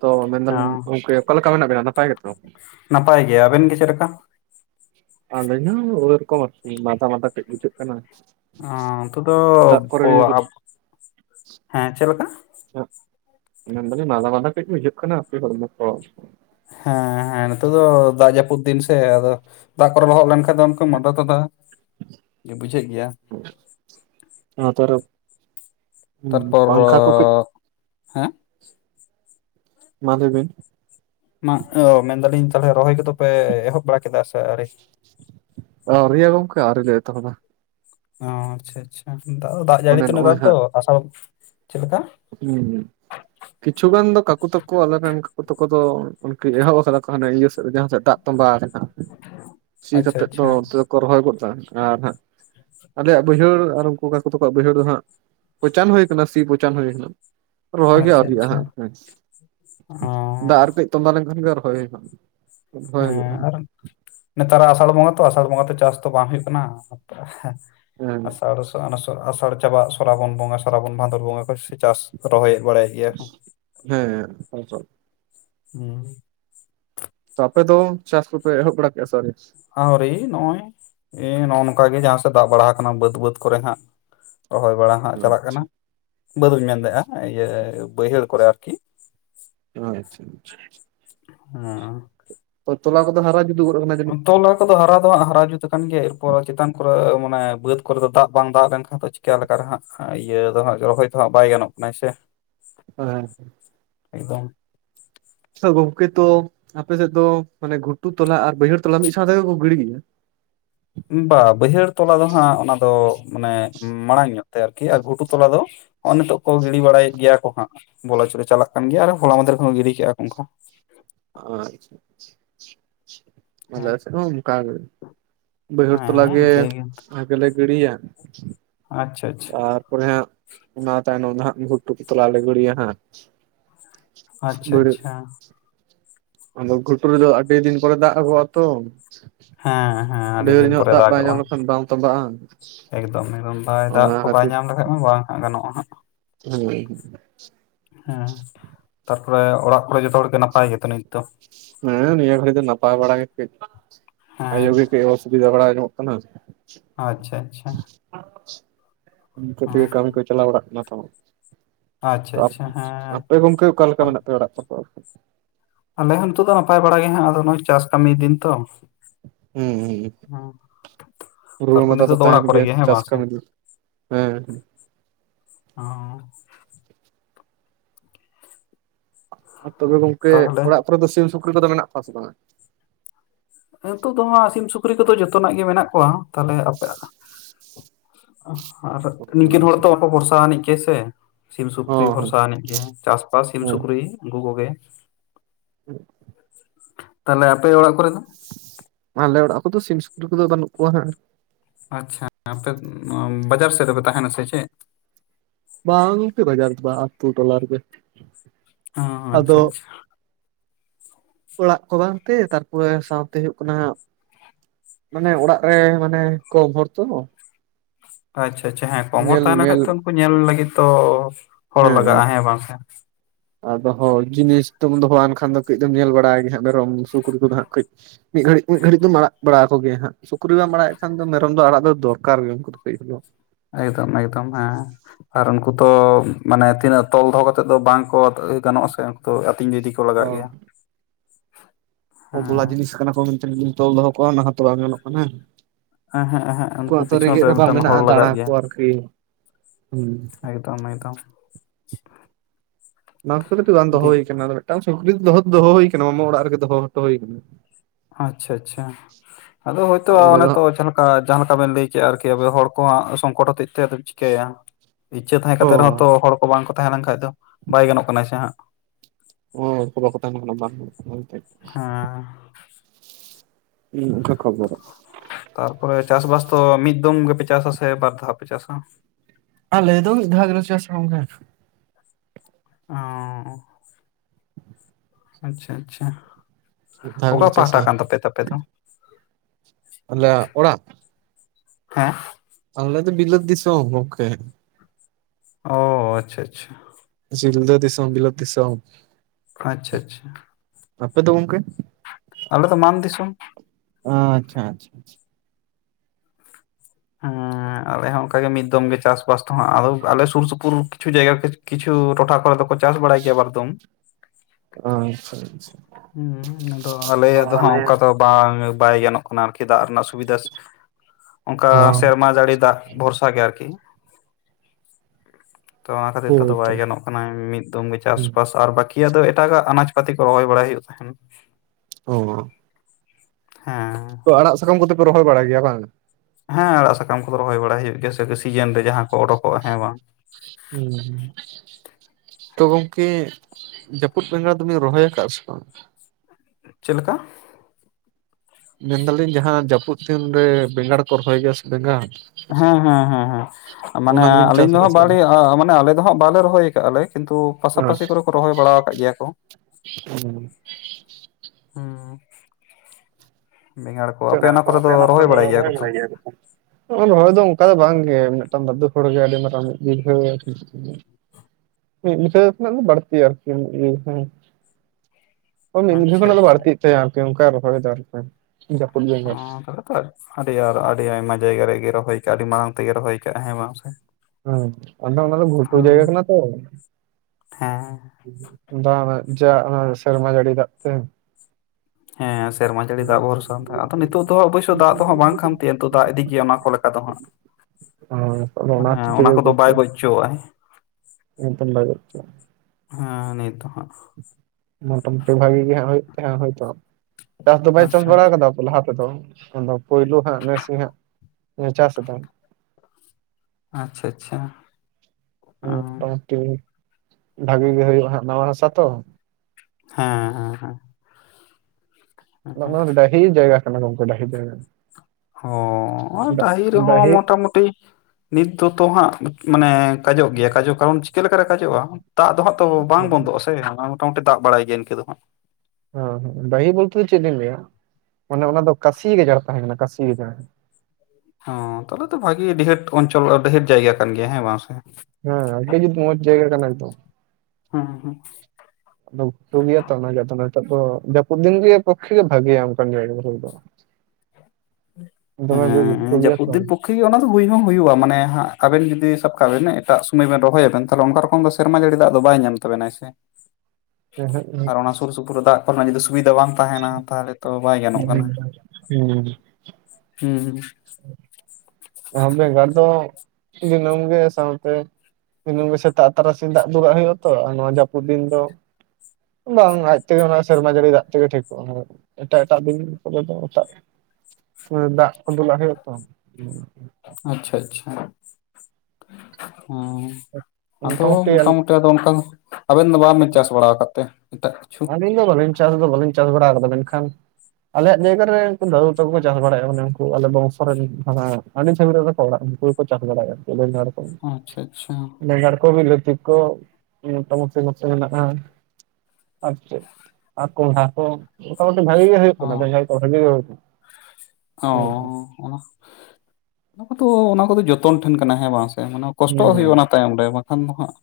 ᱛᱚ ᱢᱮᱱᱫᱟᱞᱤᱧ ᱚᱸ ᱜᱚᱢᱠᱮ ᱚᱠᱟ ᱞᱮᱠᱟ ᱢᱮᱱᱟᱜ ᱵᱤᱱᱟ ᱱᱟᱯᱟᱭ ᱜᱮᱛᱚ ᱱᱟᱯᱟᱭ ᱜᱮ ᱟᱵᱤᱱ ᱜᱮ ᱪᱮᱫ ᱞᱮᱠᱟ ᱟᱫᱚᱧᱦᱚ ᱳᱭ ᱨᱚᱠᱚᱢ ᱟᱨᱠᱤ ᱢᱟᱛᱟ ᱢᱟᱛᱟ ᱠᱟᱹᱡ ᱵᱩᱡᱷᱟᱹᱣᱜ ᱠᱟᱱᱟ ᱱᱤᱛ ᱫᱚ ᱫᱟᱜ ᱠᱚᱨᱮ ᱦᱮᱸ ᱪᱮᱫ ᱞᱮᱠᱟ [unintelligible] ᱢᱮᱱᱫᱟᱞᱤᱧ ᱢᱟᱫᱟ ᱢᱟᱫᱟ ᱠᱟᱹᱡ ᱵᱩᱡᱷᱟᱹᱜ ᱠᱟᱱᱟ ᱦᱚᱲᱢᱚ ᱠᱚ ᱦᱮᱸ ᱦᱮᱸ ᱱᱤᱛᱚᱜ ᱫᱚ ᱫᱟ ᱡᱟᱹᱯᱩᱫ ᱫᱤᱱ ᱥᱮ ᱟᱫᱚ ᱫᱟᱜ ᱠᱚᱨᱮ ᱞᱚᱦᱚᱜ ᱞᱮᱱᱠᱷᱟᱱ ᱫᱚ ᱚᱱᱠᱟ ᱢᱟᱫᱟ ᱛᱟᱫᱟ ᱜᱮ ᱵᱩᱡᱷᱟᱹᱜ ᱜᱮᱭᱟ ᱚᱱᱟ ᱛᱚᱨ ᱛᱟᱨᱯᱚᱨ ᱯᱟᱝᱠᱷᱟ ᱠᱚ ᱠᱟᱹᱡ ᱦᱮᱸ ᱢᱟ ᱞᱟᱹᱭ ᱵᱤᱱ ᱢᱟ ᱚ ᱢᱮᱱᱫᱟᱞᱤᱧ ᱛᱟᱦᱚᱞᱮ ᱨᱚᱦᱚᱭ ᱠᱚᱫᱚ ᱯᱮ ᱮᱦᱚᱵ ᱵᱟᱲᱟ ᱠᱮᱫᱟ ᱥᱮ ᱟᱹᱣᱨᱤ ᱟᱣᱨᱤᱭᱟ ᱜᱚᱝᱠᱮ ᱟᱣᱨᱤ ᱮᱛᱚᱦᱚᱵᱟ ᱚ ᱟᱪᱪᱷᱟ ᱟᱪᱪᱷᱟ ᱫᱟᱜ ᱡᱟᱹᱲᱤ ᱢᱟᱱᱮ ᱛᱮ ᱱᱮᱛᱟᱨ ᱱᱚᱜᱼᱚᱭ ᱛᱚ ᱟᱥᱟᱲ ᱪᱮᱫ ᱞᱮᱠᱟ ᱦᱩᱸ ᱦᱩᱸ ᱠᱤᱪᱷᱩ ᱜᱟᱱ ᱫᱚ ᱠᱟᱠᱩ ᱛᱟᱠᱚ ᱟᱞᱮᱨᱮ ᱨᱮᱱ ᱠᱟᱠᱚ ᱛᱟᱠᱚ ᱫᱚ ᱮᱦᱚᱵ ᱟᱠᱟᱫᱟ ᱠᱚ ᱦᱟᱱᱮ ᱤᱭᱟᱹ ᱥᱮᱫ ᱨᱮ ᱡᱟᱦᱟᱸ ᱥᱮᱫ ᱫᱟᱜ ᱛᱚᱢᱵᱟ ᱨᱮᱜ ᱥᱤ ᱟᱪᱪᱷᱟ ᱠᱟᱛᱮᱫ ᱫᱚ ᱟᱪᱪᱷᱟ ᱚᱱᱛᱮ ᱫᱚ ᱠᱚ ᱨᱚᱦᱚᱭ ᱜᱚᱫᱟ ᱟᱨ ᱦᱟᱜ ᱟᱞᱮᱭᱟᱜ ᱵᱟᱹᱭᱦᱟᱹᱲ ᱟᱨ ᱩᱱᱠᱩ ᱠᱟᱠᱩ ᱛᱟᱠᱚᱣᱟᱜ ᱵᱟᱹᱭᱦᱟᱹᱲ ᱫᱚ ᱦᱟᱸᱜ ᱯᱚᱪᱟᱱ ᱦᱩᱭᱩ ᱟᱠᱟᱱᱟ ᱥᱤ ᱪᱟᱱ ᱦᱩᱭ ᱟᱠᱟᱱᱟ ᱨᱚᱦᱚᱭ ᱜᱮ ᱟᱪᱪᱷᱟ ᱟᱹᱣᱨᱤᱭᱟᱜᱼᱟ ᱟᱪᱪᱷᱟ ᱦᱟᱸ ᱚ ᱫᱟᱜ ᱟᱨ ᱠᱟᱹᱡ ᱛᱚᱢᱵᱟ ᱞᱮᱱᱠᱷᱟᱱ ᱜᱮ ᱨᱚᱦᱚᱭ ᱦᱩᱭᱩᱜᱼᱟ᱾ ᱨᱚᱦᱚᱭ ᱦᱮᱸ ᱟᱨ ᱱᱮᱛᱟᱨ ᱟᱥᱟᱲ ᱵᱚᱸᱜᱟ ᱛᱚ ᱟᱥᱟᱲ ᱵᱚᱸᱜᱟ ᱛᱮ ᱪᱟᱥ ᱫᱚ ᱵᱟᱝ ᱦᱩᱭᱩᱜ ᱠᱟᱱᱟ ᱦᱮᱸ ᱟᱥᱟᱲ ᱚᱱᱟ ᱟᱥᱟᱲ ᱪᱟᱵᱟᱜ ᱥᱟᱨᱟᱵᱚᱱ ᱵᱚᱸᱜᱟ ᱥᱟᱨᱵᱚᱱ ᱵᱷᱟᱫᱚᱨ ᱵᱚᱸᱜᱟ ᱠᱚ ᱪᱟᱥ ᱨᱚᱦᱚᱭᱮᱫ ᱵᱟᱲᱟᱭ ᱜᱮᱭᱟ ᱦᱮᱸ ᱪᱚᱞ ᱦᱩᱸ ᱟᱯᱮ ᱫᱚ ᱪᱟᱥ ᱠᱚᱯᱮ ᱮᱦᱚᱵ ᱵᱟᱲᱟ ᱠᱮᱦᱼᱟ ᱥᱮ ᱟᱣᱨᱤᱭᱟ᱾ ᱟᱣᱨᱤ ᱱᱚᱜᱼᱚᱭ ᱱᱚᱜ ᱚᱭ ᱱᱚᱝᱠᱟ ᱜᱮ ᱡᱟᱦᱟᱸ ᱥᱮᱫ ᱫᱟᱜ ᱵᱟᱲᱟ ᱟᱠᱟᱱᱟ ᱵᱟᱹᱫᱽ ᱵᱟᱹᱫᱽ ᱠᱚᱨᱮ ᱦᱟᱸᱜ ᱨᱚᱦᱚᱭ ᱵᱟᱲᱟ ᱦᱟᱸᱜ ᱪᱟᱞᱟᱜ ᱠᱟᱱᱟ ᱟᱪᱪᱷᱟ ᱵᱟᱹᱫᱚᱩᱧ ᱢᱮᱱᱮᱫᱼᱟ ᱤᱭᱟᱹ ᱵᱟᱹᱭᱦᱟᱹᱲ ᱠᱚᱨᱮ ᱟᱨᱠᱤ ᱟᱪᱪᱷᱟ ᱟᱪᱪᱷᱟ ᱦᱩᱸ ᱛᱚᱞᱟ ᱠᱚᱫᱚ ᱦᱟᱨᱟ ᱡᱩᱫ ᱟᱠᱟᱱᱟ ᱡᱟᱹᱱᱤᱡ ᱠᱚᱫᱚ ᱦᱟᱨᱟ ᱫᱚ ᱦᱟᱸᱜ ᱦᱟᱨᱟ ᱡᱩᱛ ᱟᱠᱟᱱ ᱜᱮᱭᱟ ᱮᱨᱯᱚᱨ ᱪᱮᱛᱟᱱ ᱠᱚᱨᱮ ᱢᱟᱱᱮ ᱵᱟᱹᱫᱽ ᱠᱚᱨᱮ ᱫᱚ ᱫᱟᱜ ᱵᱟᱝ ᱫᱟᱜ ᱞᱮᱱᱠᱷᱟᱱ ᱫᱚ ᱪᱮᱠᱟ ᱞᱮᱠᱟᱨᱮ ᱦᱟᱸᱜ ᱤᱭᱟᱹ ᱫᱚ ᱦᱟᱸᱜ ᱨᱚᱦᱚᱭ ᱫᱚ ᱦᱟᱸᱜ ᱵᱟᱭ ᱜᱟᱱᱚᱜ ᱠᱟᱱᱟ ᱥᱮ ᱦᱮ ᱮᱠᱫᱚᱢ ᱜᱚᱝᱠᱮ ᱛᱚ ᱟᱯᱮ ᱥᱮᱫ ᱫᱚ ᱢᱟᱱᱮ ᱜᱷᱩᱴᱩ ᱛᱚᱞᱟ ᱟᱨ ᱵᱟᱹᱭᱦᱟᱹᱲ ᱛᱚᱞᱟ ᱢᱤᱫ ᱥᱟᱶ ᱛᱮᱜᱮᱠᱚ ᱜᱤᱲᱤ ᱜᱮᱭᱟ ᱵᱟ ᱵᱟᱹᱭᱦᱟᱹᱲ ᱛᱚᱞᱟ ᱫᱚ ᱦᱟᱸᱜ ᱚᱱᱟ ᱫᱚ ᱢᱟᱱᱮ ᱢᱟᱲᱟᱝ ᱧᱚᱜ ᱛᱮ ᱟᱨᱠᱤ ᱟᱨ ᱜᱷᱩᱴᱩ ᱛᱚᱞᱟ ᱫᱚ ᱱᱚᱜᱚᱭ ᱱᱤᱛᱚᱜ ᱠᱚ ᱜᱤᱰᱤ ᱵᱟᱲᱟᱭᱮᱫ ᱜᱮᱭᱟ ᱠᱚ ᱦᱟᱸᱜ ᱵᱚᱞᱚ ᱪᱩᱨ ᱨᱮ ᱪᱟᱞᱟᱜ ᱠᱟᱱ ᱜᱮᱭᱟ ᱟᱨ ᱦᱚᱞᱟ ᱢᱟᱫᱷᱮᱨ ᱠᱚᱦᱚᱸ ᱜᱤᱰᱤ ᱠᱮᱫᱟ ᱠᱚ ᱩᱱᱠᱩ ᱪᱷᱟ ᱦᱮᱸ ᱟᱠᱟᱜ [unintelligible] ᱵᱟᱹᱭᱦᱟᱹᱲ ᱛᱚᱞᱟ ᱦᱮᱸ ᱜᱮ ᱤᱱᱠᱟᱹ [inaudible] ᱞᱮ ᱜᱤᱰᱤᱭᱟ ᱟᱪᱪᱷᱟ ᱟᱪᱪᱷᱟ ᱟᱨ ᱛᱟᱯᱚᱨᱮ ᱦᱟᱸᱜ ᱚᱱᱟ ᱛᱟᱭᱱᱚᱢ ᱫᱚ ᱦᱟᱸᱜ ᱜᱷᱩᱴᱩ ᱠᱚ ᱛᱚᱞᱟ ᱞᱮ ᱜᱤᱰᱤᱭᱟ ᱦᱟᱸᱜ ᱟᱪᱪᱷᱟ ᱵᱟᱹᱭᱦᱟᱹᱲ ᱟᱪᱪᱷᱟ ᱟᱫᱚ ᱜᱷᱩᱴᱩ ᱨᱮᱫᱚ ᱟᱹᱰᱤ ᱫᱤᱱ ᱯᱚᱨᱮ ᱫᱟᱜ ᱜᱚ ᱟᱛᱚ ᱦᱮᱸ ᱦᱮᱸ ᱟᱹᱰᱤ ᱰᱷᱮᱨ ᱫᱤᱱ ᱧᱚᱜ ᱯᱚᱨᱮ ᱫᱟᱜ ᱵᱟᱭ ᱫᱟᱜᱚᱜᱼᱟ ᱧᱟᱢ ᱞᱮᱠᱷᱟᱱ ᱵᱟᱝ ᱛᱚᱸᱵᱟᱜᱼᱟ ᱮᱠᱫᱚᱢ ᱮᱠᱫᱚᱢ ᱵᱟᱭ ᱫᱟᱜ ᱠᱚ ᱚᱱᱟ ᱵᱟᱭ ᱠᱷᱟᱹᱛᱤᱨ ᱧᱟᱢ ᱞᱮᱠᱷᱟᱡ ᱢᱟ ᱵᱟᱝ ᱦᱟᱸᱜ ᱜᱟᱱᱚᱜᱼᱟ ᱦᱟᱸᱜ [unintelligible] ᱦᱮᱸ ᱛᱟᱨᱯᱚᱨᱮ ᱚᱲᱟᱜ ᱠᱚᱨᱮ ᱡᱚᱛᱚ ᱦᱚᱲ ᱜᱮ ᱱᱟᱯᱟᱭ ᱜᱮᱛᱚ ᱱᱤᱛ ᱫᱚ ᱦᱮᱸ ᱱᱤᱭᱟᱹ ᱜᱷᱟᱹᱲᱤᱡ ᱫᱚ ᱱᱟᱯᱟᱭ ᱵᱟᱲᱟ ᱜᱮ ᱠᱟᱹᱡ ᱦᱮᱸ ᱟᱭᱩ ᱜᱮ ᱠᱟᱹᱡ ᱚᱥᱩᱵᱤᱫᱷᱟ ᱵᱟᱲᱟ ᱧᱚᱜ ᱠᱟᱱᱟ ᱟᱪᱪᱷᱟ ᱟᱪᱪᱷᱟ ᱛᱮᱜ ᱦᱮᱸ ᱠᱟᱹᱢᱤ ᱠᱚ ᱪᱟᱞᱟᱣ ᱵᱟᱲᱟᱜ ᱱᱟ ᱛᱚ ᱟᱪᱪᱷᱟ ᱟᱪᱪᱷᱟ ᱦᱮᱸ ᱟᱯᱮ ᱜᱚᱝᱠᱮ ᱚᱠᱟᱞᱮᱠᱟ ᱢᱮᱱᱟᱜ ᱯᱮᱭᱟ ᱚᱲᱟᱜ ᱟᱞᱮ ᱦᱚᱸ ᱱᱤᱛᱩᱜ ᱫᱚ ᱱᱟᱯᱟᱭ ᱵᱟᱲᱟᱜ ᱜᱮ ᱦᱟᱸᱜ ᱟᱫᱚ ᱱᱚᱜᱼᱚᱭ ᱪᱟᱥ ᱠᱟᱹᱢᱤ ᱫᱤᱱ ᱛᱚ ᱦᱩᱸ ᱦᱩᱸ ᱦᱮᱸ ᱨᱩᱣᱟᱹ ᱛᱟᱨᱯᱚᱨ ᱢᱟᱛᱚ ᱫᱚ ᱱᱤᱛᱚᱜ ᱚᱲᱟᱜ ᱛᱟᱦᱮᱱ ᱠᱚᱨᱮ ᱜᱮᱭᱟ ᱜᱮ ᱦᱮᱸ ᱪᱟᱥ ᱵᱟᱝ ᱥᱮ ᱠᱟᱹᱢᱤ ᱦᱮᱸ [unintelligible] ᱟᱨ ᱛᱚᱵᱮ ᱜᱚᱝᱠᱮ ᱛᱟᱦᱚᱞᱮ ᱚᱲᱟᱜ ᱠᱚᱨᱮ ᱫᱚ ᱥᱤᱢ ᱥᱩᱠᱨᱤ ᱠᱚᱫᱚ ᱢᱮᱱᱟᱜ ᱠᱚᱣᱟ ᱥᱮ ᱵᱟᱝᱟ ᱱᱤᱛᱚᱜ ᱫᱚ ᱦᱟᱸᱜ ᱥᱤᱢ ᱥᱩᱠᱨᱤ ᱠᱚᱫᱚ ᱡᱚᱛᱚᱱᱟᱜ ᱜᱮ ᱢᱮᱱᱟᱜ ᱠᱚᱣᱟ ᱛᱟᱦᱞᱮ ᱟᱯᱮᱭᱟᱜ ᱟᱨ ᱱᱤᱝᱠᱟᱹᱱ ᱦᱚᱲ ᱛᱚ ᱵᱟᱠᱚ ᱵᱷᱚᱨᱥᱟ ᱟᱹᱱᱤᱡ ᱜᱮ ᱥᱮ ᱥᱤᱢ ᱦᱚᱸ ᱥᱩᱠᱨᱤ ᱦᱚᱸ ᱵᱷᱚᱨᱥᱟ ᱟᱹᱱᱤᱡ ᱜᱮ ᱪᱟᱥᱵᱟᱥ ᱥᱤᱢ ᱦᱮᱸ ᱥᱩᱠᱨᱤ ᱩᱱᱠᱩ ᱠᱚᱜᱮ [unintelligible] ᱛᱟᱦᱞᱮ ᱟᱯᱮ ᱚᱲᱟᱜ ᱠᱚᱨᱮ ᱫᱚ ᱟᱞᱮ ᱚᱲᱟᱜ ᱠᱚᱫᱚ ᱥᱤᱢ ᱥᱩᱠᱨᱤ ᱠᱚᱫᱚ ᱵᱟᱹᱱᱩᱜ ᱠᱚᱣᱟ ᱦᱮᱸ ᱟᱪᱷᱟ ᱟᱯᱮ ᱵᱟᱡᱟᱨ ᱥᱮᱫ ᱨᱮᱯᱮ ᱛᱟᱦᱮᱱᱟ ᱥᱮ ᱪᱮᱫ ᱵᱟᱝ ᱜᱚᱢᱠᱮ ᱵᱟᱡᱟᱨ [inaudible] ᱟᱹᱛᱩ ᱴᱚᱞᱟ ᱨᱮᱜᱮ ᱚᱸ ᱟᱪᱷᱟ ᱟᱫᱚ ᱟᱪᱷᱟ ᱚᱲᱟᱜ ᱠᱚ ᱵᱟᱝᱛᱮ ᱛᱟᱨᱯᱚᱨᱮ ᱥᱟᱶᱛᱮ ᱦᱩᱭᱩᱜ ᱠᱟᱱᱟ ᱢᱟᱱᱮ ᱚᱲᱟᱜ ᱨᱮ ᱢᱟᱱᱮ ᱠᱚᱢ ᱦᱚᱲ ᱛᱚ ᱟᱪᱷᱟ ᱟᱪᱷᱟ ᱦᱮᱸ ᱠᱚᱢ ᱦᱚᱲ ᱧᱮᱞ ᱛᱟᱦᱮᱸ ᱞᱮᱱ ᱧᱮᱞ ᱠᱷᱟᱱ ᱛᱚ ᱩᱱᱠᱩ ᱧᱮᱞ ᱞᱟᱹᱜᱤᱫ ᱛᱚ ᱦᱚᱲ ᱞᱟᱜᱟᱜᱼᱟ ᱦᱮᱸ ᱵᱟᱝ ᱥᱮ [unintelligible] ᱟᱫᱚ ᱦᱚ ᱡᱤᱱᱤᱥ ᱫᱚᱵᱚᱱ ᱫᱚᱦᱚ ᱟᱱ ᱠᱷᱟᱱ ᱫᱚ ᱠᱟᱹᱡ ᱫᱚ ᱧᱮᱞ ᱵᱟᱲᱟᱭ ᱜᱮ ᱦᱟᱸᱜ ᱢᱮᱨᱚᱢ ᱥᱩᱠᱨᱤ ᱠᱚᱫᱚ ᱦᱟᱸᱜ ᱠᱟᱹᱡ ᱢᱤᱫ ᱜᱷᱟᱹᱲᱤᱡ ᱢᱤᱫ ᱜᱷᱟᱹᱲᱤᱡ ᱫᱚᱢ ᱟᱲᱟᱜ ᱵᱟᱲᱟ ᱟᱠᱚ ᱜᱮᱭᱟ ᱦᱟᱸᱜ ᱥᱩᱠᱨᱤ ᱵᱟᱢ ᱟᱲᱟᱜ ᱮ ᱠᱷᱟᱱ ᱫᱚ ᱢᱮᱨᱚᱢ ᱫᱚ ᱟᱲᱟᱜ ᱫᱚ ᱫᱚᱨᱠᱟᱨ ᱜᱮ [unintelligible] ᱟᱭᱫᱚᱢ ᱟᱭᱫᱚᱢ ᱦᱮᱸ ᱟᱨ ᱩᱱᱠᱩ ᱫᱚ ᱢᱟᱱᱮ ᱛᱤᱱᱟᱹᱜ ᱛᱚᱞ ᱫᱚᱦᱚ ᱠᱟᱛᱮᱜ ᱫᱚ ᱵᱟᱝ ᱠᱚ ᱜᱟᱱᱚᱜᱼᱟ ᱥᱮ ᱛᱚ ᱟᱹᱛᱤᱧ ᱫᱚ ᱤᱫᱤ ᱠᱚ ᱞᱟᱜᱟᱜ ᱜᱮᱭᱟ᱾ ᱚᱵᱚᱞᱟ ᱦᱮᱸ ᱡᱤᱱᱤᱥ ᱠᱟᱱᱟ ᱠᱚ ᱢᱮᱱᱛᱮᱱ ᱵᱤᱱ ᱛᱚᱞ ᱫᱚᱦᱚ ᱠᱚᱣᱟ᱾ ᱚᱱᱟ ᱦᱚᱛᱚ ᱵᱟᱝ ᱜᱟᱱᱚᱜ ᱠᱟᱱᱟ᱾ ᱮᱸᱦᱮᱸᱜ ᱮᱸᱦᱮᱸᱜ ᱩᱱᱠᱩ ᱩᱱᱠᱩᱣᱟᱜ ᱛᱚ ᱯᱤᱪᱷᱚᱱ ᱨᱮᱸᱜᱮᱡ ᱨᱮ ᱨᱟᱵᱟᱝ ᱢᱤᱫᱴᱟᱝ ᱦᱚᱲ ᱢᱮᱱᱟᱜᱼᱟ, ᱫᱟᱬᱟ ᱞᱟᱜᱟᱜ ᱠᱚ ᱜᱮᱭᱟ ᱟᱨᱠᱤ᱾ ᱦᱩᱸ᱾ [unintelligible] ᱚᱱᱟ ᱠᱷᱟᱹᱛᱤᱨ ᱛᱮ ᱵᱟᱝ ᱫᱚᱦᱚ ᱫᱤᱡ ᱦᱩᱭ ᱟᱠᱟᱱᱟ᱾ ᱢᱤᱫᱴᱟᱝ ᱥᱩᱠᱨᱤ ᱫᱚᱦᱚ ᱫᱚᱦᱚ ᱦᱩᱭ ᱟᱠᱟᱱᱟ᱾ ᱢᱟᱢᱟ ᱚᱲᱟᱜ ᱨᱮᱜᱮ ᱫᱚᱦᱚ ᱦᱚᱴᱚ ᱦᱩᱭ ᱟᱪᱪᱷᱟ ᱟᱪᱪᱷᱟ᱾ ᱟᱫᱚ ᱦᱳᱭᱛᱚ ᱚᱸᱰᱮ ᱚᱱᱮ ᱫᱚ ᱛᱚ ᱦᱟᱸᱜ ᱟ ᱡᱟᱦᱟᱸ ᱞᱮᱠᱟ ᱵᱮᱱ ᱞᱟᱹᱭ ᱠᱮᱫᱼᱟ ᱟᱨᱠᱤ ᱟᱵᱚ ᱦᱚᱲ ᱠᱚᱣᱟᱜ ᱥᱚᱝᱠᱚᱴ ᱦᱚᱛᱮᱡ ᱛᱮ ᱪᱤᱠᱟᱹᱭᱟ ᱤᱪᱷᱟᱹ ᱛᱟᱦᱮᱸ ᱠᱟᱛᱮ ᱨᱮᱦᱚᱸ ᱦᱳᱭ ᱛᱚ ᱦᱚᱲ ᱠᱚ ᱵᱟᱝ ᱠᱚ ᱛᱟᱦᱮᱸ ᱞᱮᱱᱠᱟᱱᱡ ᱫᱚ ᱵᱟᱭ ᱜᱟᱱᱚᱜ ᱠᱟᱱᱟ ᱥᱮ ᱦᱟᱸᱜ [unintelligible] ᱦᱩᱸ᱾ ᱩᱸ ᱚᱠᱟ ᱠᱷᱚᱵᱚᱨᱟᱜ ᱛᱟᱨᱯᱚᱨᱮ ᱪᱟᱥᱵᱟᱥ ᱫᱚ ᱢᱤᱫᱫᱚᱢ ᱜᱮᱯᱮ ᱪᱟᱥᱟ ᱥᱮ ᱵᱟᱨ ᱫᱷᱟᱣ ᱯᱮ ᱪᱟᱥᱟ? ᱟᱞᱮ ᱫᱚ ᱢᱤᱫ ᱫᱷᱟᱣ ᱜᱮᱞᱮ ᱪᱟᱥᱟ ᱜᱚᱝᱠᱮ᱾ ᱚᱸᱻ᱾ ᱟᱪᱪᱷᱟ ᱟᱪᱪᱷᱟ᱾ ᱢᱤᱫ ᱫᱷᱟᱣ ᱚᱠᱟ ᱜᱮᱞᱮ ᱯᱟᱦᱴᱟ ᱪᱟᱥᱟ ᱠᱟᱱ ᱛᱟᱯᱮ ᱛᱟᱯᱮ ᱫᱚ ᱟᱞᱮᱭᱟᱜ ᱚᱲᱟᱜ᱾ ᱦᱮᱸ ᱟᱞᱮ ᱫᱚ ᱵᱤᱞᱟᱹᱛ ᱫᱤᱥᱚᱢ ᱜᱚᱝᱠᱮ ᱚ ᱟᱪᱷᱟ ᱟᱪᱷᱟ ᱥᱤᱞᱫᱟᱹ ᱫᱤᱥᱚᱢ ᱵᱤᱞᱟᱹᱛ ᱫᱤᱥᱚᱢ ᱟᱪᱪᱷᱟ ᱟᱪᱪᱷᱟ ᱟᱯᱮ ᱫᱚ ᱜᱚᱢᱠᱮ ᱟᱞᱮ ᱫᱚ ᱢᱟᱱ ᱫᱤᱥᱚᱢ ᱚᱸ ᱟᱪᱷᱟ ᱪᱷᱟ ᱪᱷᱟ ᱦᱮᱸ ᱟᱞᱮ ᱦᱚᱸ ᱚᱱᱠᱟ ᱜᱮ ᱢᱤᱫ ᱫᱚᱢ ᱜᱮ ᱪᱟᱥ ᱵᱟᱥ ᱛᱚᱦᱚᱸ ᱟᱫᱚ ᱟᱞᱮ ᱥᱩᱨ ᱥᱩᱯᱩᱨ ᱠᱤᱪᱷᱩ ᱡᱟᱭᱜᱟ ᱨᱮ ᱠᱤᱪᱩ ᱴᱚᱴᱷᱟ ᱠᱚᱨᱮ ᱫᱚ ᱠᱚ ᱪᱟᱥ ᱵᱟᱲᱟᱭ ᱜᱮᱭᱟ ᱵᱟᱨᱫᱚᱢ ᱟᱪᱪᱷᱟ ᱟᱪᱪᱷᱟ ᱦᱮᱸ ᱟᱫᱚ ᱚ ᱟᱞᱮᱭᱟᱜ ᱫᱚ ᱦᱟᱸᱜ ᱟᱞᱮ ᱚᱱᱠᱟ ᱫᱚ ᱵᱟᱝ ᱵᱟᱭ ᱜᱟᱱᱚᱜ ᱠᱟᱱᱟ ᱟᱨᱠᱤ ᱫᱟᱜ ᱨᱮᱱᱟᱜ ᱥᱩᱵᱤᱫᱷᱟ ᱚᱱᱠᱟ ᱚ ᱥᱮᱨᱢᱟ ᱡᱟᱹᱲᱤ ᱫᱟᱜ ᱵᱷᱚᱨᱥᱟ ᱜᱮ ᱟᱨᱠᱤ [inaudible] ᱛᱚ ᱚᱱᱟ ᱠᱷᱟᱹᱛᱤᱨ ᱛᱮᱫᱚ ᱵᱟᱭ ᱦᱳᱭᱛᱚ ᱜᱟᱱᱚᱜ ᱠᱟᱱᱟ ᱢᱤᱫ ᱫᱚᱢ ᱜᱮ ᱦᱩᱸ ᱪᱟᱥᱵᱟᱥ ᱟᱨ ᱵᱟᱠᱤ ᱮᱭᱟ ᱟᱫᱚ ᱮᱴᱟᱜᱟᱜ ᱟᱱᱟᱡ ᱯᱟᱹᱛᱤ ᱠᱚ ᱨᱚᱦᱚᱭ ᱵᱟᱲᱟᱭ ᱦᱩᱭᱩᱜ ᱛᱟᱦᱮᱸᱱ ᱚᱦᱚ ᱦᱮᱸ ᱛᱚ ᱟᱲᱟᱜ ᱥᱟᱠᱟᱢ ᱠᱚ ᱛᱚᱯᱮ ᱨᱚᱦᱚᱭ ᱵᱟᱲᱟᱭ ᱜᱮᱭᱟ ᱵᱟᱝ ᱦᱮᱸ ᱟᱲᱟᱜ ᱥᱟᱠᱟᱢ ᱠᱚᱫᱚ ᱨᱚᱦᱚᱭ ᱵᱟᱲᱟᱭ ᱦᱩᱭᱩᱜ ᱜᱮᱭᱟ ᱥᱮ ᱥᱤᱡᱤᱱ ᱨᱮ ᱡᱟᱦᱟᱸ ᱠᱚ ᱚᱰᱳᱠᱚᱜᱼᱟ ᱦᱮᱸ ᱵᱟᱝ ᱦᱮᱸ [inaudible] ᱛᱚ ᱜᱚᱝᱠᱮ ᱡᱟᱹᱯᱩᱫ ᱵᱮᱸᱜᱲᱟ ᱫᱚᱵᱮᱧ ᱨᱚᱦᱚᱭ ᱟᱠᱟᱫᱼᱟ ᱥᱮ ᱵᱟᱝ ᱪᱮᱫ ᱞᱮᱠᱟ ᱢᱮᱱᱫᱟᱞᱤᱧ ᱡᱟᱦᱟᱸ ᱡᱟᱹᱯᱩᱫ ᱫᱤᱱ ᱨᱮ ᱵᱮᱸᱜᱟᱲ ᱠᱚ ᱨᱚᱦᱚᱭ ᱜᱮᱭᱟ ᱥᱮ ᱵᱮᱸᱜᱟᱲ ᱦᱮᱸ ᱦᱮᱸ ᱦᱮᱸ ᱦᱮᱸ ᱢᱟᱱᱮ ᱚᱱᱟ ᱫᱚᱵᱤᱱ ᱪᱟᱥ ᱟᱞᱤᱧ ᱫᱚ ᱟᱠᱟᱫ ᱦᱟᱸᱜ ᱥᱮ ᱵᱟᱞᱤ ᱵᱟᱝ ᱟ-ᱟ ᱢᱟᱱᱮ ᱟᱞᱮ ᱫᱚᱦᱟᱸᱜ ᱵᱟᱞᱮ ᱨᱚᱦᱚᱭ ᱟᱠᱟᱟᱜᱼᱟᱞᱮ ᱠᱤᱱᱛᱩ ᱯᱟᱥᱟᱯᱟᱥᱤ ᱟᱠᱟᱥᱮᱫ ᱟᱪᱪᱷᱟ ᱠᱚᱨᱮ ᱠᱚ ᱨᱚᱦᱚᱭ ᱵᱟᱲᱟ ᱟᱠᱟᱫ ᱜᱮᱭᱟ ᱠᱚ [inaudible] ᱦᱩᱸ ᱵᱮᱸᱜᱟᱲ ᱠᱚ ᱟᱯᱮ ᱫᱚ ᱟᱞᱮ ᱚᱱᱟ ᱠᱚᱨᱮ ᱵᱟᱲᱟᱭ ᱨᱚᱦᱚᱭ ᱠᱚᱛᱚ ᱜᱮᱭᱟ ᱛᱚ ᱨᱚᱦᱚᱭ ᱫᱚ ᱚᱱᱠᱟ ᱫᱚ ᱵᱟᱝᱜᱮ ᱢᱤᱫᱴᱟᱝ ᱫᱟᱹᱫᱩ ᱦᱚᱲᱜᱮ ᱟᱹᱰᱤ [unintelligible] ᱢᱤᱛ ᱵᱤᱜᱷᱟ ᱠᱷᱟᱱᱟ ᱫᱚ ᱵᱟᱲᱛᱤ ᱟᱨᱠᱤ ᱦᱮᱸ ᱢᱤᱫ ᱵᱤᱜᱷᱟ ᱟᱪᱪᱷᱟ ᱠᱷᱚᱱᱟᱜ ᱫᱚ ᱟᱪᱪᱷᱟ ᱵᱟᱹᱲᱛᱤᱜ ᱛᱟᱭᱟ ᱟᱨᱠᱤ ᱚᱱᱠᱟ ᱨᱚᱦᱚᱭ ᱡᱟᱹᱯᱩᱫ ᱵᱮᱸᱜᱟᱲ [unintelligible] ᱟᱹᱰᱤ ᱟᱨ ᱟᱹᱰᱤ ᱟᱭᱢᱟ ᱡᱟᱭᱜᱟ ᱨᱮᱜᱮ ᱨᱚᱦᱚᱭ ᱠᱟᱜᱼᱟ ᱟᱹᱰᱤ ᱢᱟᱲᱟᱝ ᱛᱮᱜᱮ ᱨᱚᱦᱚᱭ ᱠᱟᱜᱼᱟ ᱦᱮᱸ ᱵᱟᱝ ᱥᱮ ᱦᱮᱸ ᱚᱱᱟ ᱫᱚ ᱜᱷᱩᱴᱩ ᱡᱟᱭᱜᱟ ᱠᱟᱱᱟ ᱛᱚ ᱦᱮᱸ ᱵᱟᱝ ᱡᱟ ᱚᱱᱟ ᱥᱮᱨᱢᱟ ᱡᱟᱹᱲᱤ ᱫᱟᱜ ᱛᱮ ᱦᱮᱸ ᱥᱮᱨᱢᱟ ᱡᱟᱹᱲᱤ ᱫᱟᱜ ᱵᱷᱚᱨᱥᱟ ᱟᱫᱚ ᱱᱤᱛᱚᱜ ᱫᱚ ᱚᱵᱚᱥᱥᱳ ᱫᱟᱜ ᱫᱚ ᱦᱚᱸ ᱵᱟᱝ ᱠᱟᱱ ᱛᱟᱭᱟ ᱧᱤᱛᱜ ᱫᱟᱜ ᱤᱫᱤᱜᱭᱟ ᱚᱱᱟ ᱠᱚ ᱟᱫᱚ ᱦᱟᱸᱜ ᱢᱟᱱᱮ [unintelligible] ᱚᱱᱟ ᱠᱚᱫᱚ ᱵᱟᱭ ᱜᱚᱡ ᱪᱚᱣᱟ ᱱᱤᱛᱚᱝ [inaudible] ᱦᱮᱸ ᱱᱤᱛ ᱫᱚ ᱦᱟᱸᱜ ᱢᱳᱴᱟᱢᱩᱴᱤ ᱵᱷᱟᱹᱜᱤ ᱜᱮ ᱦᱳᱭᱳᱜ ᱛᱟᱭᱟ ᱦᱚᱭᱛᱚ ᱪᱟᱥ ᱫᱚ ᱵᱟᱭ ᱪᱟᱥ ᱟᱪᱪᱷᱟ ᱵᱟᱲᱟ ᱟᱪᱪᱷᱟ ᱟᱠᱟᱫᱟ ᱞᱟᱦᱟ ᱛᱮᱫᱚ ᱯᱳᱭᱞᱳ ᱦᱟᱸᱜ ᱱᱮᱥ ᱜᱮ ᱦᱟᱸᱜ ᱪᱟᱥ ᱮᱫᱟ ᱟᱪᱷᱟ ᱟᱪᱷᱟ ᱢᱳᱚᱴᱟᱟᱢᱩᱴᱤ ᱵᱷᱟᱜᱤ ᱜᱮ ᱦᱩᱭᱩᱜᱼᱟ ᱦᱟᱸᱜ ᱱᱟᱣᱟ ᱦᱟᱥᱟ ᱛᱚ ᱦᱮᱸ ᱦᱮᱸ ᱦᱮᱸ ᱰᱟᱦᱤ ᱡᱟᱭᱜᱟ ᱠᱟᱱᱟ ᱜᱚᱢᱠᱮ ᱰᱟᱦᱤ ᱡᱟᱭᱜᱟ ᱦᱚᱸ ᱰᱟᱦᱤ ᱨᱮᱦᱚ ᱰᱟᱹᱦᱤ ᱢᱳᱴᱟᱢᱩᱴᱤ ᱱᱤᱛ ᱫᱚᱛᱚ ᱦᱟᱸᱜ ᱢᱟᱱᱮ ᱠᱟᱡᱚᱜ ᱜᱮᱭᱟ ᱠᱟᱡᱚ ᱠᱟᱨᱚᱱ ᱪᱤᱠᱟ. ᱞᱮᱠᱟ ᱨᱮ ᱠᱟᱡᱚᱜᱼᱟ? ᱫᱟᱜ ᱫᱚ ᱦᱟᱸᱜ ᱛᱚ ᱵᱟᱝ ᱵᱚᱱᱫᱚᱜᱼᱟᱥᱮ ᱢᱚᱴᱟᱢᱩᱴᱤ ᱫᱟᱜ ᱵᱟᱲᱟᱭ ᱜᱮᱭᱟ ᱤᱱᱠᱟᱹ ᱫᱚ ᱦᱟᱸᱜ ᱦᱮᱸ ᱰᱟᱹᱦᱤ ᱵᱚᱞᱛᱮ ᱫᱚ ᱪᱮᱫ ᱮᱢ ᱞᱟᱹᱭᱟ ᱢᱟᱱᱮ ᱚᱱᱟ ᱫᱚ ᱠᱟᱥᱤ ᱜᱟᱡᱟᱲ ᱛᱟᱦᱮᱸ ᱠᱟᱱᱟ ᱠᱟᱥᱤ ᱜᱟᱡᱟᱲ ᱦᱚᱸ ᱛᱟᱦᱚᱞᱮ ᱫᱚ ᱵᱷᱟᱹᱜᱤ ᱰᱤᱦᱮᱴ ᱚᱧᱪᱚᱞ ᱰᱤᱦᱮᱴ ᱡᱟᱭᱜᱟ ᱠᱟᱱ ᱜᱮᱭᱟ ᱦᱮᱸ ᱵᱟᱝ ᱥᱮ ᱦᱮᱸ ᱟᱹᱰᱤ ᱢᱚᱸᱡᱽ ᱡᱟᱭᱜᱟ ᱠᱟᱱᱟ ᱮᱠᱫᱚᱢ ᱦᱩᱸ ᱜᱷᱩᱴᱩ ᱜᱮᱭᱟ ᱛᱚ ᱚᱱᱟᱜᱮ ᱱᱤᱛᱚᱜ ᱫᱚ ᱡᱟᱹᱯᱩᱫ ᱫᱤᱱ ᱜᱮ ᱯᱚᱠᱷᱮ ᱵᱷᱟᱜᱮᱭᱟ ᱚᱱᱠᱟᱱ ᱡᱟᱭᱜᱟ ᱫᱚ [inaudible] ᱫᱚᱢᱮ ᱜᱮ ᱜᱷᱩᱴᱩ ᱜᱮᱭᱟ ᱛᱚ ᱠᱷᱤ ᱜᱮ ᱚᱱᱟ ᱫᱚ ᱦᱩᱭ ᱦᱚᱸ ᱦᱩᱭᱩᱜᱼᱟ ᱢᱟᱱᱮ ᱦᱟᱸᱜ ᱟᱵᱤᱱ ᱡᱩᱫᱤ ᱥᱟᱵ ᱠᱟᱜ ᱵᱤᱱ ᱮᱴᱟᱜ ᱥᱚᱢᱚᱭ ᱵᱤᱱ ᱨᱚᱦᱚᱭ ᱟᱵᱤᱱ ᱛᱟᱦᱚᱞᱮ ᱚᱱᱠᱟ ᱨᱚᱠᱚᱢ ᱥᱮᱨᱢᱟ ᱡᱟᱹᱲᱤ ᱫᱟᱜ ᱫᱚ ᱵᱟᱭ ᱧᱟᱢ ᱛᱟᱵᱤᱱᱟᱭ ᱥᱮ ᱟᱨ ᱚᱱᱟ ᱥᱩᱨ ᱥᱩᱯᱩᱨ ᱫᱟᱜ ᱠᱚᱨᱮᱱᱟᱜ ᱡᱩᱫᱤ ᱥᱩᱵᱤᱫᱟ ᱵᱟᱝ ᱛᱟᱸᱦᱮᱱᱟ ᱛᱟᱦᱚᱞᱮ ᱛᱚ ᱵᱟᱭ ᱜᱟᱱᱚᱜ [inaudible] ᱦᱩᱸ ᱦᱩᱸᱻ [inaudible] ᱵᱮᱸᱜᱟᱲ ᱫᱚ ᱫᱤᱱᱟᱹᱢ ᱜᱮ ᱥᱟᱶᱛᱮ ᱫᱤᱱᱟᱹᱢ ᱥᱮᱛᱟᱜ ᱛᱟᱨᱟᱥᱤᱧ ᱫᱟᱜ ᱫᱩᱞᱟᱜ ᱦᱩᱭᱩᱜᱼᱟ ᱛᱚ ᱟᱨ ᱱᱚᱣᱟ ᱡᱟᱹᱯᱩᱫ ᱫᱤᱱ ᱫᱚ ᱵᱟᱝ ᱟᱡ ᱛᱮᱜᱮ ᱚᱱᱟ ᱥᱮᱨᱢᱟ ᱡᱟᱹᱲᱤ ᱫᱟᱜ ᱛᱮᱜᱮ ᱴᱷᱤᱠᱚᱜᱼᱟ ᱚᱱᱟ ᱮᱴᱟᱜ ᱮᱴᱟᱜ ᱫᱤᱱ ᱠᱚᱨᱮ ᱫᱚ ᱫᱟᱜ ᱫᱟᱜ ᱠᱚ ᱫᱩᱞᱟᱜ ᱦᱩᱭᱩᱜᱼᱟ ᱛᱚ ᱟᱪᱪᱷᱟ ᱟᱪᱪᱷᱟ ᱦᱚᱸ ᱟᱫᱚ ᱢᱚᱴᱟᱢᱩᱴᱤ ᱫᱚ ᱚᱱᱠᱟ ᱟᱵᱮᱱ ᱫᱚ ᱵᱟᱝᱵᱤᱱ ᱪᱟᱥ ᱵᱟᱲᱟ ᱠᱟᱫ ᱛᱮ ᱮᱴᱟᱜ ᱠᱤᱪᱷᱩ ᱟᱹᱞᱤᱧ ᱫᱚ ᱵᱟᱹᱞᱤᱧ ᱪᱟᱥ ᱫᱚ ᱵᱟᱹᱞᱤᱧ ᱪᱟᱥ ᱵᱟᱲᱟ ᱢᱮᱱ ᱠᱷᱟᱱ ᱟᱞᱮᱭᱟᱜ ᱡᱟᱭᱜᱟ ᱨᱮ ᱩᱱᱠᱩ ᱫᱟᱫᱩ ᱛᱟᱠᱚ ᱠᱚ ᱪᱟᱥ ᱵᱟᱲᱟᱭᱟ ᱢᱟᱱᱮ ᱩᱱᱠᱩ ᱟᱞᱮ ᱵᱚᱝᱥᱚ ᱨᱮᱱ [inaudible] ᱟᱹᱰᱤ ᱥᱟᱺᱜᱤᱧ ᱨᱮᱛᱟ ᱠᱚ ᱚᱲᱟᱜ ᱩᱱᱠᱩ ᱜᱮᱠᱚ ᱪᱟᱥ ᱵᱟᱲᱟᱭᱮᱜᱼᱟ ᱟᱪᱪᱷᱟ ᱟᱪᱪᱷᱟ ᱵᱮᱸᱜᱟᱲ ᱠᱚ ᱵᱤᱞᱟᱹᱛᱤ ᱠᱚ ᱢᱚᱴᱟᱢᱩᱴᱤ ᱱᱚᱛᱮ ᱢᱮᱱᱟᱜᱼᱟ ᱟᱨ ᱪᱮᱫ ᱟᱨ ᱠᱚᱸᱰᱷᱟ ᱠᱚ ᱢᱚᱴᱟᱢᱩᱴᱤ ᱵᱷᱟᱹᱜᱤ ᱜᱮ ᱦᱩᱭᱩᱜ ᱠᱟᱱᱟ ᱵᱮᱸᱜᱟᱲ ᱠᱚ ᱦᱮᱸ ᱚᱸ ᱚᱱᱟ ᱫᱚ ᱚᱱᱟ ᱠᱚᱫᱚ ᱡᱚᱛᱚᱱ ᱴᱷᱮᱱ ᱠᱟᱱᱟ ᱦᱮᱸ ᱵᱟᱝ ᱢᱟᱱᱮ ᱠᱚᱥᱴᱚᱜ ᱦᱩᱭᱩᱜᱼᱟ ᱚᱱᱟ ᱛᱟᱭᱚᱢ ᱨᱮ ᱵᱟᱝ ᱠᱷᱟᱱ ᱫᱚ ᱦᱟᱸᱜ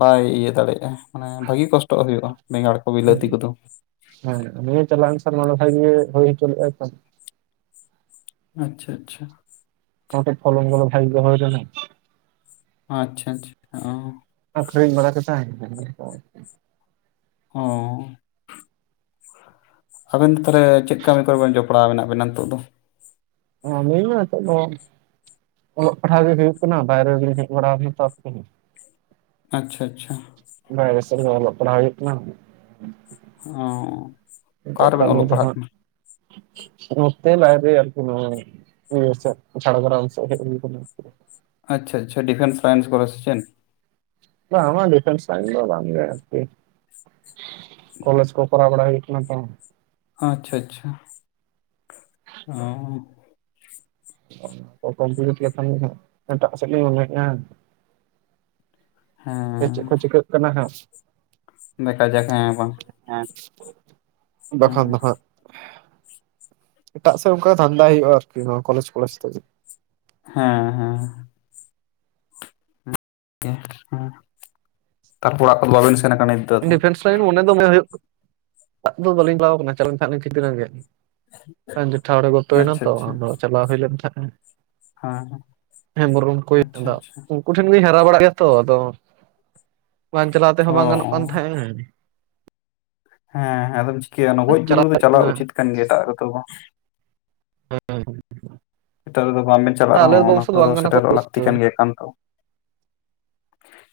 ᱵᱟᱭ ᱤᱭᱟᱹ ᱫᱟᱲᱮᱭᱟᱜᱼᱟ ᱢᱟᱱᱮ ᱵᱷᱟᱹᱜᱤ ᱠᱚᱥᱴᱚᱜ ᱦᱩᱭᱩᱜᱼᱟ ᱵᱮᱸᱜᱟᱲ ᱠᱚ ᱦᱩᱸ ᱵᱤᱞᱟᱹᱛᱤ ᱠᱚᱫᱚ ᱦᱮᱸ ᱱᱤᱭᱮ ᱪᱟᱞᱟᱣ ᱮᱱ ᱥᱮᱨᱢᱟ ᱜᱮ ᱵᱷᱟᱜᱮ ᱦᱩᱭ ᱪᱚ ᱞᱮᱜᱼᱟ ᱛᱚ ᱟᱪᱪᱷᱟ ᱟᱪᱪᱷᱟ ᱱᱚᱰᱮ ᱯᱷᱚᱞᱚᱱ ᱵᱚᱞᱮ ᱵᱷᱟᱜ ᱜᱮ ᱦᱩᱭ ᱞᱮᱱᱟ ᱟᱪᱪᱷᱟ, ᱟᱪᱪᱷᱟ, ᱚ ᱟᱹᱠᱷᱨᱤᱧ ᱵᱟᱲᱟ ᱠᱟᱛᱮ [unintelligible] ᱦᱚᱸ ᱟᱵᱮᱱ ᱫᱚ ᱛᱟᱞᱦᱮ ᱪᱮᱫ ᱠᱟᱹᱢᱤ ᱠᱚᱨᱮ ᱵᱮᱱ ᱡᱚᱯᱲᱟᱣ ᱢᱮᱱᱟᱜ ᱵᱤᱱᱟ ᱱᱤᱛᱚᱜ ᱫᱚ ᱟᱹᱞᱤᱧ ᱦᱚᱸ ᱱᱤᱛᱚᱜ ᱫᱚ ᱚᱞᱚᱜ ᱯᱟᱲᱦᱟᱜ ᱜᱮ ᱦᱩᱭᱩᱜ ᱠᱟᱱᱟ ᱵᱟᱭᱨᱮ ᱜᱮ ᱞᱤᱧ ᱦᱮᱡ ᱵᱟᱲᱟ ᱛᱚ ᱟᱪᱪᱷᱟ ᱟᱪᱪᱷᱟ ᱵᱟᱭᱨᱮ ᱥᱮᱫ ᱨᱮ ᱚᱞᱚᱜ ᱯᱟᱲᱦᱟᱣ ᱦᱩᱭᱩᱜ ᱠᱟᱱᱟ ᱚ ᱱᱤᱛᱳᱜ ᱚᱠᱟ ᱨᱮᱵᱮᱱ ᱠᱟᱹᱢᱤ ᱚᱞᱚᱜ ᱫᱚ ᱯᱟᱲᱦᱟᱜ ᱦᱟᱸᱜ ᱠᱟᱱᱟ ᱱᱚᱛᱮ ᱞᱟᱭᱤᱯ ᱨᱮ ᱟᱨᱠᱤ ᱱᱚᱣᱟ ᱤᱭᱟᱹ ᱥᱮᱜ ᱡᱷᱟᱲᱜᱨᱟᱢ ᱥᱮᱜ ᱦᱮᱡ ᱦᱩᱭ ᱠᱟᱱᱟ ᱟᱪᱷᱟ ᱟᱪᱪᱷᱟ ᱰᱤᱯᱷᱮᱱᱥ ᱞᱟᱭᱤᱱᱥ ᱠᱚᱨᱮ ᱥᱮ ᱪᱮᱫ ᱵᱟᱝ ᱟᱢᱟᱜ ᱰᱤᱯᱷᱮᱱᱥ ᱞᱟᱭᱤᱱ ᱫᱚ ᱵᱟᱝ ᱜᱮ ᱟᱨᱠᱤ ᱠᱚᱞᱮᱡᱽ ᱠᱚ ᱯᱟᱲᱦᱟᱣ ᱵᱟᱲᱟ ᱦᱩᱭᱩᱜ ᱠᱟᱱᱟ ᱛᱚ ᱟᱪᱪᱷᱟ ᱟᱪᱪᱷᱟ ᱚ ᱠᱚᱢᱯᱞᱤᱴ ᱞᱮᱠᱷᱟᱱ ᱜᱮ ᱦᱟᱸᱜ ᱮᱴᱟᱜ ᱥᱮᱫ ᱞᱤᱧ ᱢᱚᱱᱮᱭᱮᱜᱼᱟ ᱥᱮ ᱦᱮᱸ ᱪᱮᱫ ᱠᱚ ᱪᱤᱠᱟᱹᱜ ᱠᱟᱱᱟ ᱦᱟᱸᱜ ᱫᱮᱠᱷᱟ ᱡᱟᱠ ᱦᱮᱸ ᱵᱟᱝ ᱦᱮᱸᱵᱟᱠᱷᱟᱱ ᱦᱮᱸ ᱫᱚ ᱦᱟᱸᱜ᱾ ᱮᱴᱟᱜ ᱥᱮᱫ ᱚᱱᱠᱟ ᱫᱷᱟᱱᱫᱟᱭ ᱦᱩᱭᱩᱜ-ᱟ ᱟᱨ ᱠᱤ ᱱᱚᱣᱟ ᱠᱚᱞᱮᱪ ᱠᱚᱞᱮᱪ ᱥᱮᱡ᱾ ᱦᱮᱸ ᱦᱮᱸ᱾ ᱜᱮ ᱦᱮᱸ, ᱛᱟᱨᱯᱚᱨ ᱚᱲᱟᱜ ᱠᱚᱫᱚ ᱵᱟᱵᱮᱱ ᱥᱮᱱ ᱟᱠᱟᱱᱟ? ᱫᱚ ᱰᱤᱯᱷᱮᱱᱥ ᱞᱟᱭᱤᱱ ᱢᱚᱱᱮ ᱫᱚᱢᱮ ᱦᱩᱭᱩᱜ ᱲᱟᱜ ᱫᱚ ᱵᱟᱹᱞᱤᱧ ᱪᱟᱞᱟᱣ ᱠᱟᱱᱟ ᱪᱟᱞᱟᱣ ᱞᱤᱧ ᱦᱟᱸᱜ ᱫᱷᱤᱱᱟᱹᱱ ᱜᱮ᱾ ᱡᱮᱴᱷᱟ ‌ᱦᱚᱲᱮ ᱜᱚᱛᱚᱭᱱᱟ ᱟᱪᱪᱷᱟ ᱛᱚ ᱟᱪᱪᱷᱟ ᱟᱫᱚ ᱪᱟᱞᱟᱣ ᱦᱩᱭ ᱞᱮᱱ ᱛᱟᱦᱮᱸᱜ᱾ ᱦᱮᱸ ᱦᱮᱸ ᱵᱚᱨᱚᱢ ᱠᱩᱭᱤᱱ ᱟᱪᱪᱷᱟ ᱫᱟᱜ ᱟᱪᱪᱷᱟ ᱩᱸ᱾ ᱩᱱᱠᱩ ᱴᱷᱮᱱ ᱜᱤᱧ ᱦᱟᱨᱟ ᱵᱟᱲᱟᱜ ᱜᱮᱭᱟ ᱛᱚ ᱟᱫᱚ ᱵᱟᱝ ᱪᱟᱞᱟᱣ ᱛᱮᱦᱚᱸ ᱵᱟᱝ ᱜᱟᱱᱚᱜᱼᱼ ᱚ ᱩᱸ᱾ ᱦᱮᱸ ᱦᱮᱸ ᱟᱫᱚᱢ ᱪᱤᱠᱟᱹᱭᱟ ᱚᱱᱟ ᱜᱚᱡ ᱜᱩᱨᱩ ᱪᱟᱞᱟᱣ ᱫᱚ ᱦᱩᱭ ᱪᱟᱞᱟᱜ ᱞᱮᱱᱟ ᱩᱪᱤᱛ ᱠᱟᱱ ᱜᱮᱭᱟ ᱮᱴᱟᱜ ᱨᱮᱫᱚ ᱵᱟᱝ᱾ ᱦᱮᱸ ᱮᱴᱟᱜ ᱨᱮᱫᱚ ᱵᱟᱝᱵᱤᱱ ᱪᱟᱞᱟᱜ ᱟᱞᱮ ᱨᱮᱦᱚᱸ ᱚᱱᱟ ᱵᱚᱝᱥᱚ ᱠᱚᱨᱮ ᱫᱚ ᱵᱟᱝ ᱠᱟᱱᱟ ᱠᱚ ᱥᱮᱴᱮᱨᱚᱜ ᱚᱵᱚᱥᱥᱳ ᱞᱟᱠᱛᱤ ᱠᱟᱱ ᱦᱮᱸ ᱜᱮᱭᱟ ᱮᱠᱟᱱᱛᱚ᱾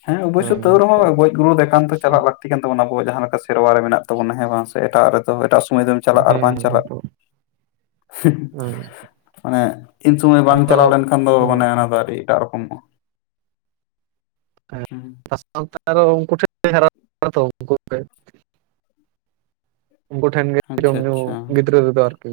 ᱦᱮᱸ ᱚᱵᱚᱥᱥᱭ ᱛᱟᱹᱣ ᱨᱮᱦᱚᱸ ᱜᱚᱡ ᱜᱩᱨ ᱫᱮᱠᱟᱱᱛᱚ ᱪᱟᱞᱟᱣ ᱞᱟᱠᱼᱼ ᱛᱤ ᱠᱟᱱ ᱛᱟᱵᱚ ᱟᱵᱚ ᱣᱟᱜ ᱡᱟᱦᱟᱸ ᱞᱮᱠᱟ ᱥᱮᱨᱣᱟ ᱨᱮ ᱢᱮᱱᱟᱜ ᱛᱟᱵᱚᱱᱟ ᱦᱮᱸ ᱵᱟᱝ ᱥᱮ ᱮᱴᱟᱜ ᱨᱮᱫᱚ ᱮᱴᱟᱜ ᱥᱚᱢᱟᱹᱭ ᱫᱚᱼᱼ ᱪᱟᱞᱟᱜ ᱟᱨ ᱵᱟᱝ ᱪᱟᱞᱟᱜ, ᱱᱤᱛᱚᱜ ᱦᱩᱸ᱾ ᱦᱮᱸ ᱢᱟᱱᱮ ᱤᱱ ᱥᱚᱢᱟᱹᱭ ᱵᱟᱝ ᱟᱫᱚ ᱪᱟᱞᱟᱣ ᱞᱮᱱ ᱠᱷᱟᱱ ᱫᱚ ᱦᱚᱸ ᱢᱟᱱᱮ ᱚᱱᱟ ᱫᱚ ᱟᱹᱰᱤ ᱮᱴᱟᱜ ᱨᱚᱠᱚᱢᱚᱜ-ᱟ᱾ ᱦᱮᱸ [inaudible] ᱩᱱᱠᱩ [unintelligible] ᱩᱱᱠᱩ ᱴᱷᱮᱱ ᱜᱮ ᱡᱚᱢ ᱟᱪᱪᱷᱟ ᱧᱩ ᱟᱪᱪᱷᱟ ᱜᱤᱫᱽᱨᱟᱹ ᱨᱮᱫᱚ ᱟᱨ ᱠᱤ᱾